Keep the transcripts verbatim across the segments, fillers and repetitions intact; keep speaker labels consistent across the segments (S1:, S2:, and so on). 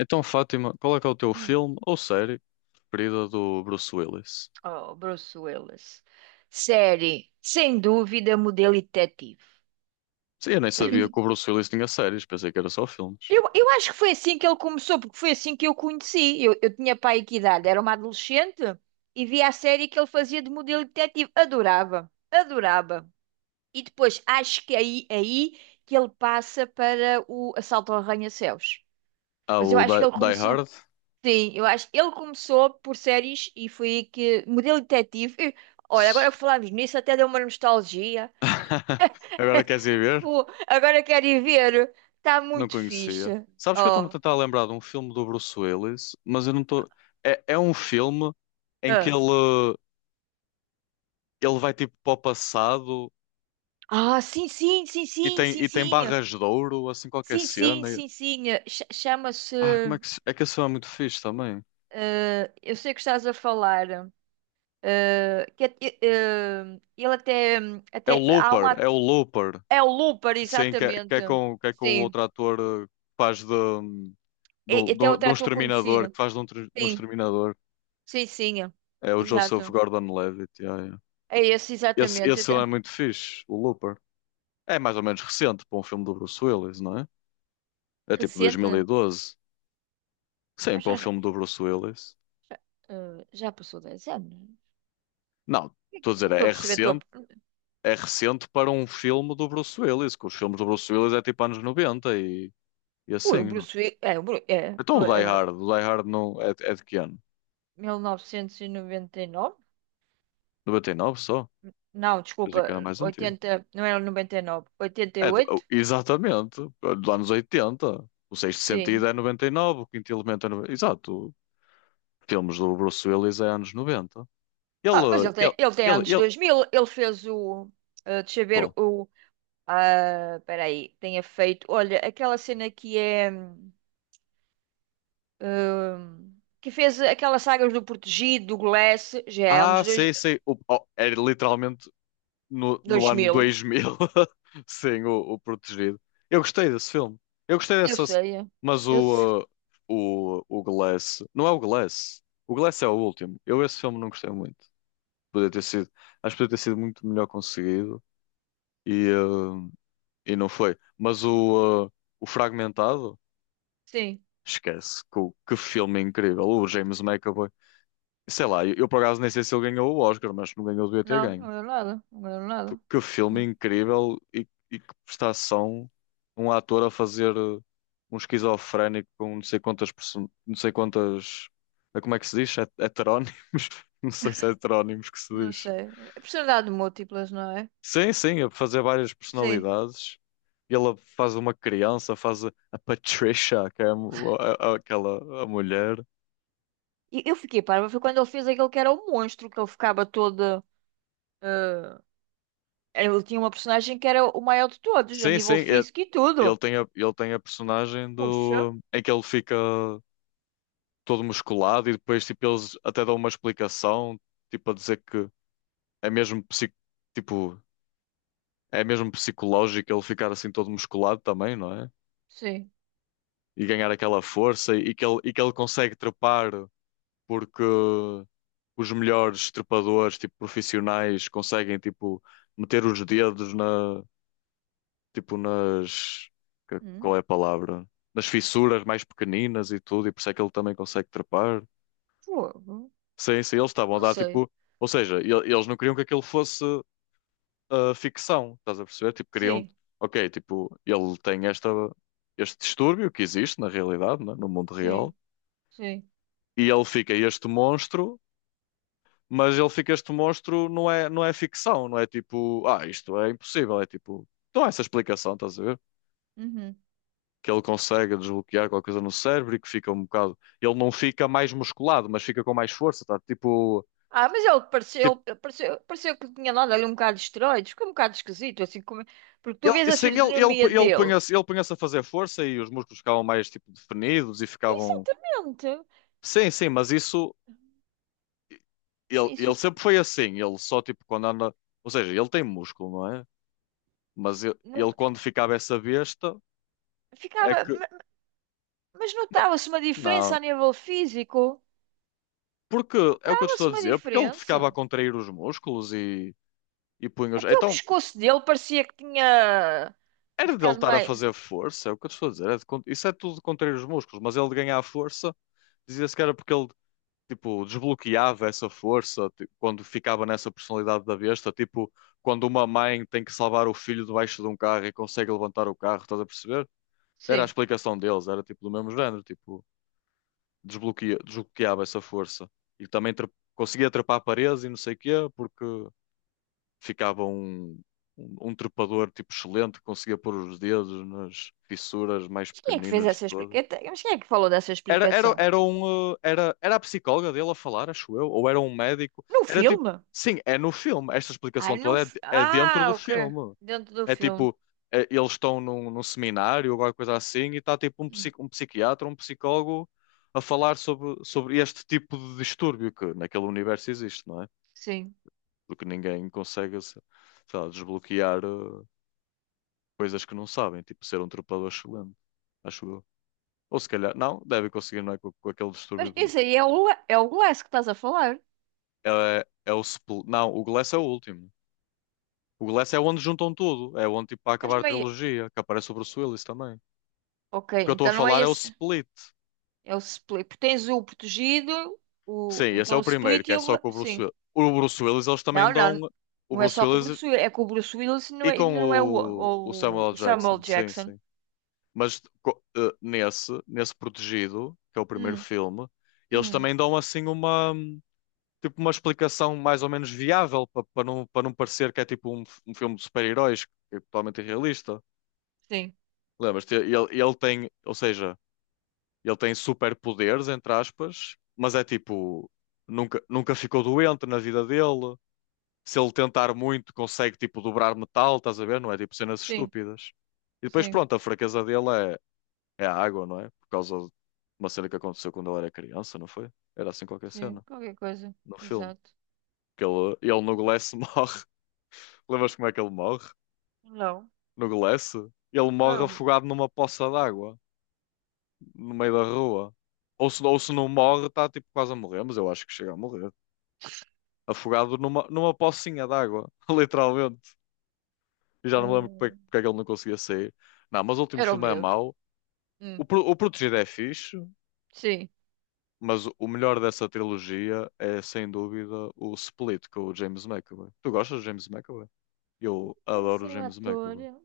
S1: Então, Fátima, qual é que é o teu
S2: Hum.
S1: filme ou série preferida do Bruce Willis?
S2: Oh, Bruce Willis. Série, sem dúvida, modelo e detetive.
S1: Sim, eu nem sabia que o Bruce Willis tinha séries, pensei que era só filmes.
S2: Eu, eu acho que foi assim que ele começou, porque foi assim que eu o conheci. Eu, eu tinha pai que idade, era uma adolescente e via a série que ele fazia de modelo e detetive. Adorava, adorava. E depois acho que aí, aí que ele passa para o Assalto ao Arranha-Céus.
S1: Ah,
S2: Mas eu
S1: o
S2: acho que
S1: Die,
S2: ele
S1: Die
S2: começou.
S1: Hard.
S2: Sim, eu acho ele começou por séries e foi aí que modelo e detetive. E, olha, agora que falamos nisso, até deu uma nostalgia.
S1: Agora queres ir ver?
S2: Fu, agora que adivinharam, tá
S1: Não
S2: muito
S1: conhecia.
S2: fixe.
S1: Sabes que eu estou-me a
S2: Ó.
S1: tentar lembrar de um filme do Bruce Willis, mas eu não estou. É, é um filme em que
S2: Ah.
S1: ele, ele vai tipo para o passado
S2: Ah, sim, sim, sim,
S1: e
S2: sim,
S1: tem,
S2: sim,
S1: e tem
S2: sim.
S1: barras de ouro, assim qualquer
S2: Sim, sim,
S1: cena.
S2: sim, sim. Ch-
S1: Ah, como é
S2: Chama-se.
S1: que. Se- É que esse filme é muito fixe também.
S2: Eh, eu sei que estás a falar. eh, que, é- eh, ele até,
S1: É o
S2: até. Há um.
S1: Looper,
S2: at-
S1: é o Looper.
S2: É o Looper,
S1: Sim, que é, que
S2: exatamente.
S1: é com, que é com o
S2: Sim.
S1: outro ator eh, que faz de, do,
S2: E, até
S1: do, de
S2: outro
S1: um
S2: ator conhecido.
S1: exterminador, que faz de um, tre- de um
S2: Sim,
S1: exterminador.
S2: sim, sim.
S1: É o Joseph
S2: Exato.
S1: Gordon-Levitt. Yeah, yeah.
S2: É esse,
S1: Esse,
S2: exatamente.
S1: esse
S2: Até-
S1: é muito fixe, o Looper. É mais ou menos recente para um filme do Bruce Willis, não é? É tipo dois mil e
S2: Recente?
S1: doze Sim,
S2: Já,
S1: para um
S2: já, já.
S1: filme do Bruce Willis.
S2: Eh, já passou dez anos.
S1: Não, estou a
S2: Eu não
S1: dizer,
S2: estou a
S1: é
S2: perceber a tua.
S1: recente. É recente para um filme do Bruce Willis, que os filmes do Bruce Willis é tipo anos noventa e, e
S2: Ui, o
S1: assim, não?
S2: Bruce
S1: é?
S2: Willis. É, o Bruce. é,
S1: Então o Die
S2: é verdade.
S1: Hard, o Die Hard não, é, é de que ano?
S2: mil novecentos e noventa e nove?
S1: noventa e nove só?
S2: Não,
S1: Eu que era
S2: desculpa.
S1: mais antigo.
S2: oitenta. Não era noventa e nove.
S1: É, do- oh,
S2: oitenta e oito?
S1: exatamente. Lá nos oitenta, O Sexto Sentido
S2: Sim.
S1: é noventa e nove, o Quinto Elemento é noventa. Exato. Filmes do Bruce Willis é anos noventa.
S2: Ah, mas
S1: Ele,
S2: ele
S1: ele,
S2: tem, ele tem
S1: ele,
S2: anos
S1: ele.
S2: dois mil. Ele fez o. Ah, deixa eu ver
S1: Qual?
S2: o. Ah, espera aí. Tenha feito. Olha, aquela cena que é. hum, hum, que fez aquelas sagas do Protegido, do Glass. Já é
S1: Ah,
S2: anos dois,
S1: sei, sei. O, oh, era literalmente no, no ano
S2: 2000.
S1: dois mil. Sim, o, o Protegido. Eu gostei desse filme. Eu gostei
S2: Eu
S1: dessa.
S2: sei. É.
S1: Mas
S2: Eu sei.
S1: o, uh, o, o Glass. Não é o Glass. O Glass é o último. Eu esse filme não gostei muito. Podia ter sido. Acho que podia ter sido muito melhor conseguido. e, eh, e não foi. Mas o, eh, o Fragmentado,
S2: Sim.
S1: esquece, que, que filme incrível. O James McAvoy, sei lá, eu, eu por acaso nem sei se ele ganhou o Oscar, mas se não ganhou, devia ter
S2: Não,
S1: ganho.
S2: não ganhou nada. Não ganhou nada.
S1: Porque que filme incrível e, e que prestação um um ator a fazer eh, um esquizofrénico com não sei quantas, perso- não sei quantas, eh, como é que se diz? Het- Heterónimos? Não sei se é heterónimos que se
S2: Não
S1: diz.
S2: sei. É personalidade de múltiplas, não é?
S1: Sim, sim, a fazer várias
S2: Sim.
S1: personalidades. E ela faz uma criança, faz a a Patricia, que é a mu- a- a- aquela a mulher.
S2: E eu fiquei parva. Foi quando ele fez aquele que era o monstro, que ele ficava todo. eh, ele tinha uma personagem que era o maior de todos, a
S1: Sim, sim,
S2: nível
S1: é-
S2: físico e
S1: ele
S2: tudo.
S1: tem a, ele tem a personagem
S2: Puxa.
S1: do, em que ele fica todo musculado e depois tipo, eles até dão uma explicação, tipo a dizer que é mesmo, psic, tipo, é mesmo psicológico ele ficar assim todo musculado também, não é?
S2: Sim.
S1: E ganhar aquela força e que ele, e que ele consegue trepar porque os melhores trepadores, tipo, profissionais, conseguem, tipo, meter os dedos na, tipo, nas, que- qual
S2: Hum,
S1: é a palavra? Nas fissuras mais pequeninas e tudo, e por isso é que ele também consegue trepar.
S2: fogo.
S1: Sim, sim, eles estavam a
S2: Não
S1: dar,
S2: sei.
S1: tipo, ou seja, ele- eles não queriam que aquilo fosse ah, ficção, estás a perceber? Tipo, queriam,
S2: Sim,
S1: ok, tipo, ele tem esta, este distúrbio que existe na realidade, né, no mundo real,
S2: sim, sim.
S1: e ele fica este monstro, mas ele fica este monstro, não é, não é ficção, não é tipo, ah, isto é impossível, é tipo, não há essa explicação, estás a ver?
S2: Uhum.
S1: Que ele consegue desbloquear qualquer coisa no cérebro e que fica um bocado, ele não fica mais musculado, mas fica com mais força, tá? Tipo,
S2: Ah, mas ele
S1: tipo
S2: pareceu, ele pareceu, pareceu que tinha dado ali um bocado de esteroides, ficou um bocado esquisito, assim como. Porque tu vês
S1: ele,
S2: a
S1: sim ele, ele,
S2: fisionomia
S1: ele
S2: dele.
S1: punha-se, ele punha-se a fazer força e os músculos ficavam mais tipo definidos e ficavam,
S2: Exatamente.
S1: sim, sim, mas isso, ele, ele
S2: Isso.
S1: sempre foi assim, ele só tipo quando anda, ou seja, ele tem músculo, não é? Mas ele,
S2: Não,
S1: ele quando ficava essa besta, é
S2: ficava,
S1: que,
S2: ma- mas notava-se uma diferença
S1: não,
S2: a nível físico.
S1: porque é o que eu te estou
S2: Notava-se
S1: a
S2: uma
S1: dizer, porque ele ficava
S2: diferença.
S1: a contrair os músculos e, e punha os.
S2: Até o
S1: Então,
S2: pescoço dele parecia que tinha
S1: era dele
S2: ficado
S1: estar a
S2: meio.
S1: fazer força, é o que eu te estou a dizer. É de con- isso é tudo de contrair os músculos, mas ele de ganhar força dizia-se que era porque ele tipo, desbloqueava essa força ti- quando ficava nessa personalidade da besta. Tipo, quando uma mãe tem que salvar o filho debaixo de um carro e consegue levantar o carro, estás a perceber? Era a
S2: Sim.
S1: explicação deles, era tipo do mesmo género, tipo, desbloqueia, desbloqueava essa força. E também tra- conseguia trepar paredes e não sei o quê, porque ficava um, um, um trepador tipo excelente, que conseguia pôr os dedos nas fissuras mais
S2: Mas quem é que fez
S1: pequeninas de
S2: essa
S1: todas.
S2: explicação? Mas quem é que falou dessa
S1: Era, era,
S2: explicação?
S1: era, um, eh, era, era a psicóloga dele a falar, acho eu, ou era um médico.
S2: No
S1: Era tipo,
S2: filme?
S1: sim, é no filme. Esta
S2: Ai,
S1: explicação
S2: no...
S1: toda é,
S2: fi-
S1: de- é dentro
S2: Ah,
S1: do
S2: ok.
S1: filme.
S2: Dentro do
S1: É
S2: filme.
S1: tipo, eh, eles estão num, num seminário, ou alguma coisa assim, e está tipo um,
S2: Hum.
S1: psico, um psiquiatra, um psicólogo a falar sobre, sobre este tipo de distúrbio que naquele universo existe, não é?
S2: Sim.
S1: Porque ninguém consegue, se- sei lá, desbloquear eh, coisas que não sabem, tipo ser um trepador excelente, acho eu. Ou se calhar, não, deve conseguir, não é? Com, com aquele
S2: Mas
S1: distúrbio.
S2: esse aí é o, Le- é o Glass que estás a falar.
S1: É, é é o. Spl- Não, o Glass é o último. O Glass é onde juntam tudo. É onde, tipo, para
S2: Mas
S1: acabar a
S2: não é.
S1: trilogia, que aparece o Bruce Willis também. O
S2: Ok,
S1: que eu estou a
S2: então não é
S1: falar é o
S2: esse.
S1: Split.
S2: É o split. Tens o protegido, o...
S1: Sim, esse é
S2: então o
S1: o primeiro,
S2: split
S1: que
S2: e
S1: é
S2: o.
S1: só
S2: gla-
S1: com o Bruce
S2: Sim.
S1: Willis. O Bruce Willis, eles também
S2: Não,
S1: dão.
S2: não.
S1: O
S2: Não é
S1: Bruce
S2: só com o
S1: Willis
S2: Bruce Willis. É com o Bruce Willis e não
S1: e
S2: é, e
S1: com
S2: não é o,
S1: o, o Samuel
S2: ou
S1: L.
S2: o
S1: Jackson.
S2: Samuel
S1: Sim,
S2: Jackson.
S1: sim. Mas co- eh, nesse, nesse Protegido, que é o primeiro
S2: Hum,
S1: filme, eles
S2: hum.
S1: também dão assim uma, tipo, uma explicação mais ou menos viável para para não, para não parecer que é tipo um, f- um filme de super-heróis, que é totalmente irrealista.
S2: Sim,
S1: Lembras-te? Ele, ele tem, ou seja, ele tem superpoderes, entre aspas, mas é tipo, nunca, nunca ficou doente na vida dele. Se ele tentar muito, consegue tipo dobrar metal, estás a ver? Não é tipo cenas
S2: sim,
S1: estúpidas. E depois,
S2: sim,
S1: pronto, a fraqueza dele é, é a água, não é? Por causa de uma cena que aconteceu quando ele era criança, não foi? Era assim qualquer
S2: sim.
S1: cena
S2: Qualquer coisa.
S1: no filme.
S2: Exato.
S1: Que ele, ele no Glass morre. Lembras como é que ele morre?
S2: Não.
S1: No Glass? Ele
S2: Não Era
S1: morre
S2: o,
S1: afogado numa poça d'água, no meio da rua. Ou se, ou se não morre, está tipo quase a morrer, mas eu acho que chega a morrer. Afogado numa, numa pocinha d'água, literalmente. E já não me lembro porque, é
S2: hum,
S1: que porque é que ele não conseguia sair. Não, mas o último
S2: era o
S1: filme é
S2: medo.
S1: mau. O,
S2: Hum,
S1: Pro- o Protegido é fixe.
S2: sim.
S1: Mas o o melhor dessa trilogia é, sem dúvida, o Split com o James McAvoy. Tu gostas do James McAvoy? Eu
S2: Era
S1: adoro o
S2: assim o
S1: James
S2: ator.
S1: McAvoy.
S2: Eu,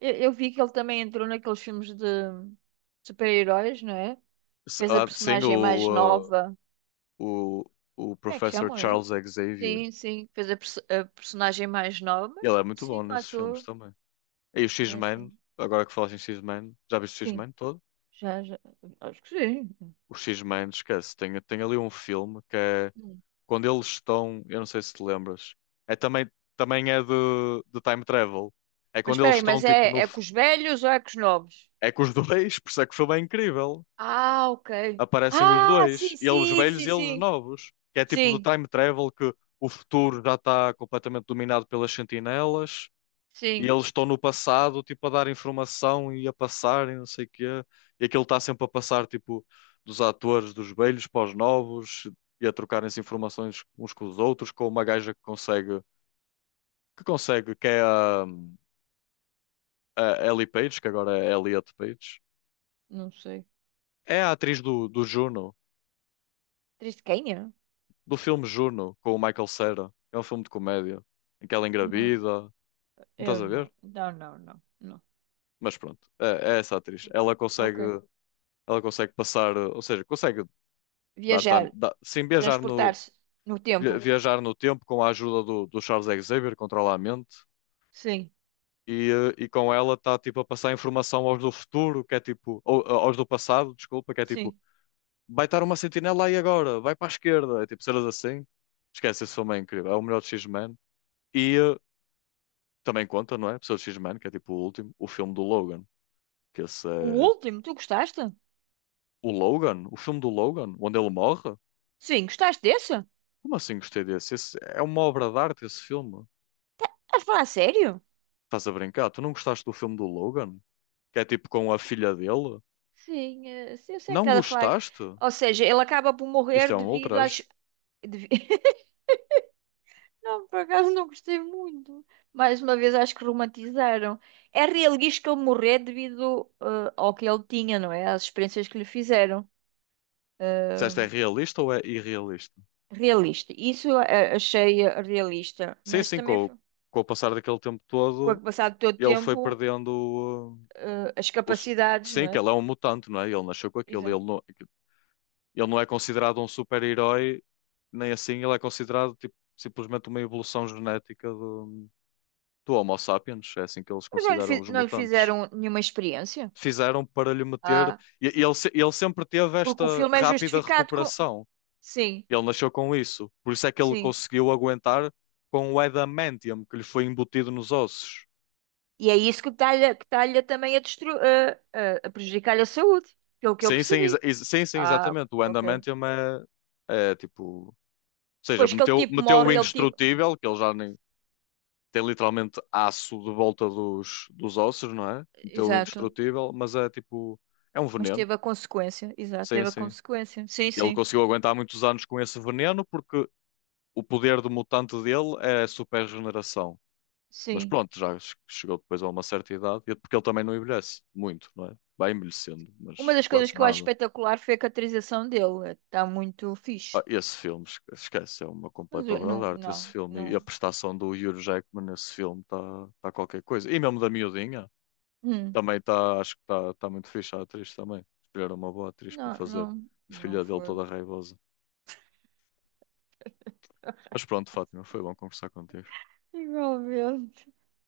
S2: eu vi que ele também entrou naqueles filmes de super-heróis, não é?
S1: S-
S2: Fez a
S1: ah, sim,
S2: personagem mais
S1: o, ah,
S2: nova.
S1: o, o
S2: Como é que
S1: Professor
S2: chamam esse?
S1: Charles Xavier.
S2: Sim, sim. Fez a, perso- a personagem mais nova.
S1: Ele é muito bom
S2: Sim, o
S1: nesses filmes
S2: ator.
S1: também. E o
S2: Não é
S1: X-Men,
S2: assim?
S1: agora que falas em X-Men, já viste o
S2: Sim.
S1: X-Men todo?
S2: Já, já. Acho que sim.
S1: O X-Men, esquece, tem, tem ali um filme que é
S2: Hum.
S1: quando eles estão, eu não sei se te lembras, é também, também é de, de time travel. É
S2: Mas
S1: quando
S2: espera
S1: eles
S2: aí,
S1: estão
S2: mas
S1: tipo
S2: é,
S1: no,
S2: é com os velhos ou é com os novos?
S1: é que os dois, por isso é que o filme é incrível.
S2: Ah, ok.
S1: Aparecem os
S2: Ah,
S1: dois,
S2: sim,
S1: eles
S2: sim,
S1: velhos
S2: sim,
S1: e eles
S2: sim.
S1: novos. Que é tipo do
S2: Sim,
S1: time travel que o futuro já está completamente dominado pelas sentinelas e
S2: sim.
S1: eles estão no passado, tipo, a dar informação e a passar e não sei o quê. E aquilo está sempre a passar, tipo, dos atores, dos velhos para os novos e a trocarem-se informações uns com os outros, com uma gaja que consegue, que consegue, que é a, a Ellie Page, que agora é Elliot Page.
S2: Não sei.
S1: É a atriz do, do Juno.
S2: Triscainha?
S1: Do filme Juno com o Michael Cera. É um filme de comédia em que ela
S2: Não,
S1: engravida. Não
S2: eu
S1: estás a ver?
S2: não. Não, não, não. Não.
S1: Mas pronto, é, é essa atriz. Ela consegue,
S2: Ok.
S1: ela consegue passar, ou seja, consegue dar
S2: Viajar,
S1: time, dar- sim, viajar no,
S2: transportar-se no tempo.
S1: vi- viajar no tempo com a ajuda do, do Charles Xavier, controla a mente.
S2: Sim,
S1: E, eh, e com ela está tipo a passar informação aos do futuro, que é tipo, ou- aos do passado, desculpa, que é tipo,
S2: sim.
S1: vai estar uma sentinela aí agora, vai para a esquerda, é tipo cenas assim. Esquece, esse filme é incrível, é o melhor de X-Men. E, eh, Também conta, não é? Pessoas X-Men, que é tipo o último, o filme do Logan. Que esse
S2: O
S1: é...
S2: último, tu gostaste?
S1: O Logan? O filme do Logan? Onde ele morre?
S2: Sim, gostaste desse?
S1: Como assim gostei desse? Esse é uma obra de arte esse filme.
S2: Estás a falar a sério?
S1: Estás a brincar? Tu não gostaste do filme do Logan? Que é tipo com a filha dele?
S2: Sim, eh, Sim, eu sei que
S1: Não
S2: estás a falar.
S1: gostaste?
S2: Ou seja, ele acaba por
S1: Isto
S2: morrer
S1: é um
S2: devido às.
S1: ultraje.
S2: devi- Não, por acaso não gostei muito. Mais uma vez, acho que romantizaram. É realista que ele morrer devido eh, ao que ele tinha, não é? Às experiências que lhe fizeram.
S1: Disseste
S2: Eh,
S1: é realista ou é irrealista?
S2: realista. Isso eh, achei realista.
S1: Sim,
S2: Mas
S1: sim,
S2: também,
S1: com, o-
S2: foi-
S1: com o passar daquele tempo
S2: com
S1: todo,
S2: o passar do todo
S1: ele foi
S2: tempo,
S1: perdendo uh,
S2: eh, as
S1: o, s-
S2: capacidades, não
S1: sim, que
S2: é?
S1: ele é um mutante, não é? Ele nasceu com aquilo.
S2: Exato.
S1: Ele não... Ele não é considerado um super-herói, nem assim ele é considerado tipo, simplesmente uma evolução genética do, do Homo sapiens. É assim que eles
S2: Mas não lhe,
S1: consideram
S2: fi-
S1: os
S2: não lhe
S1: mutantes.
S2: fizeram nenhuma experiência.
S1: Fizeram para lhe meter.
S2: Ah,
S1: e- e ele, se- ele sempre teve
S2: porque o
S1: esta
S2: filme é
S1: rápida
S2: justificado com.
S1: recuperação.
S2: Sim,
S1: Ele nasceu com isso. Por isso é que ele
S2: sim.
S1: conseguiu aguentar com o adamantium que lhe foi embutido nos ossos.
S2: E é isso que está-lhe que está-lhe também a, destru- a- a- a prejudicar a saúde, pelo que eu
S1: Sim, sim, exa-
S2: percebi.
S1: ex- sim, sim,
S2: Ah,
S1: exatamente.
S2: ok.
S1: O
S2: Ok.
S1: adamantium é, é tipo. Ou seja,
S2: Pois que ele
S1: meteu,
S2: tipo
S1: meteu o
S2: morre, ele tipo.
S1: indestrutível, que ele já nem. Tem literalmente aço de volta dos, dos ossos, não é? Então
S2: Exato.
S1: indestrutível, mas é tipo, é um
S2: Mas
S1: veneno.
S2: teve a consequência. Exato,
S1: Sim,
S2: teve a
S1: sim.
S2: consequência. Sim,
S1: Ele
S2: sim,
S1: conseguiu aguentar muitos anos com esse veneno porque o poder do mutante dele é a super regeneração. Mas
S2: sim.
S1: pronto, já che- chegou depois a uma certa idade, e- é porque ele também não envelhece muito, não é? Vai envelhecendo,
S2: Uma
S1: mas
S2: das coisas
S1: quase
S2: que eu acho
S1: nada.
S2: espetacular foi a caracterização dele. Está muito
S1: Ah,
S2: fixe.
S1: esse filme, esque- esquece, é uma
S2: Mas
S1: completa
S2: eu-
S1: obra de
S2: não,
S1: arte. Esse
S2: não,
S1: filme e a
S2: não.
S1: prestação do Hugh Jackman nesse filme está tá tá qualquer coisa. E mesmo da miudinha.
S2: Hum.
S1: Também está, acho que está está muito fixe a atriz também. Escolheram uma boa atriz para
S2: Não,
S1: fazer
S2: não,
S1: de
S2: não
S1: filha dele
S2: foi.
S1: toda raivosa. Mas pronto, Fátima, foi bom conversar contigo.
S2: Igualmente.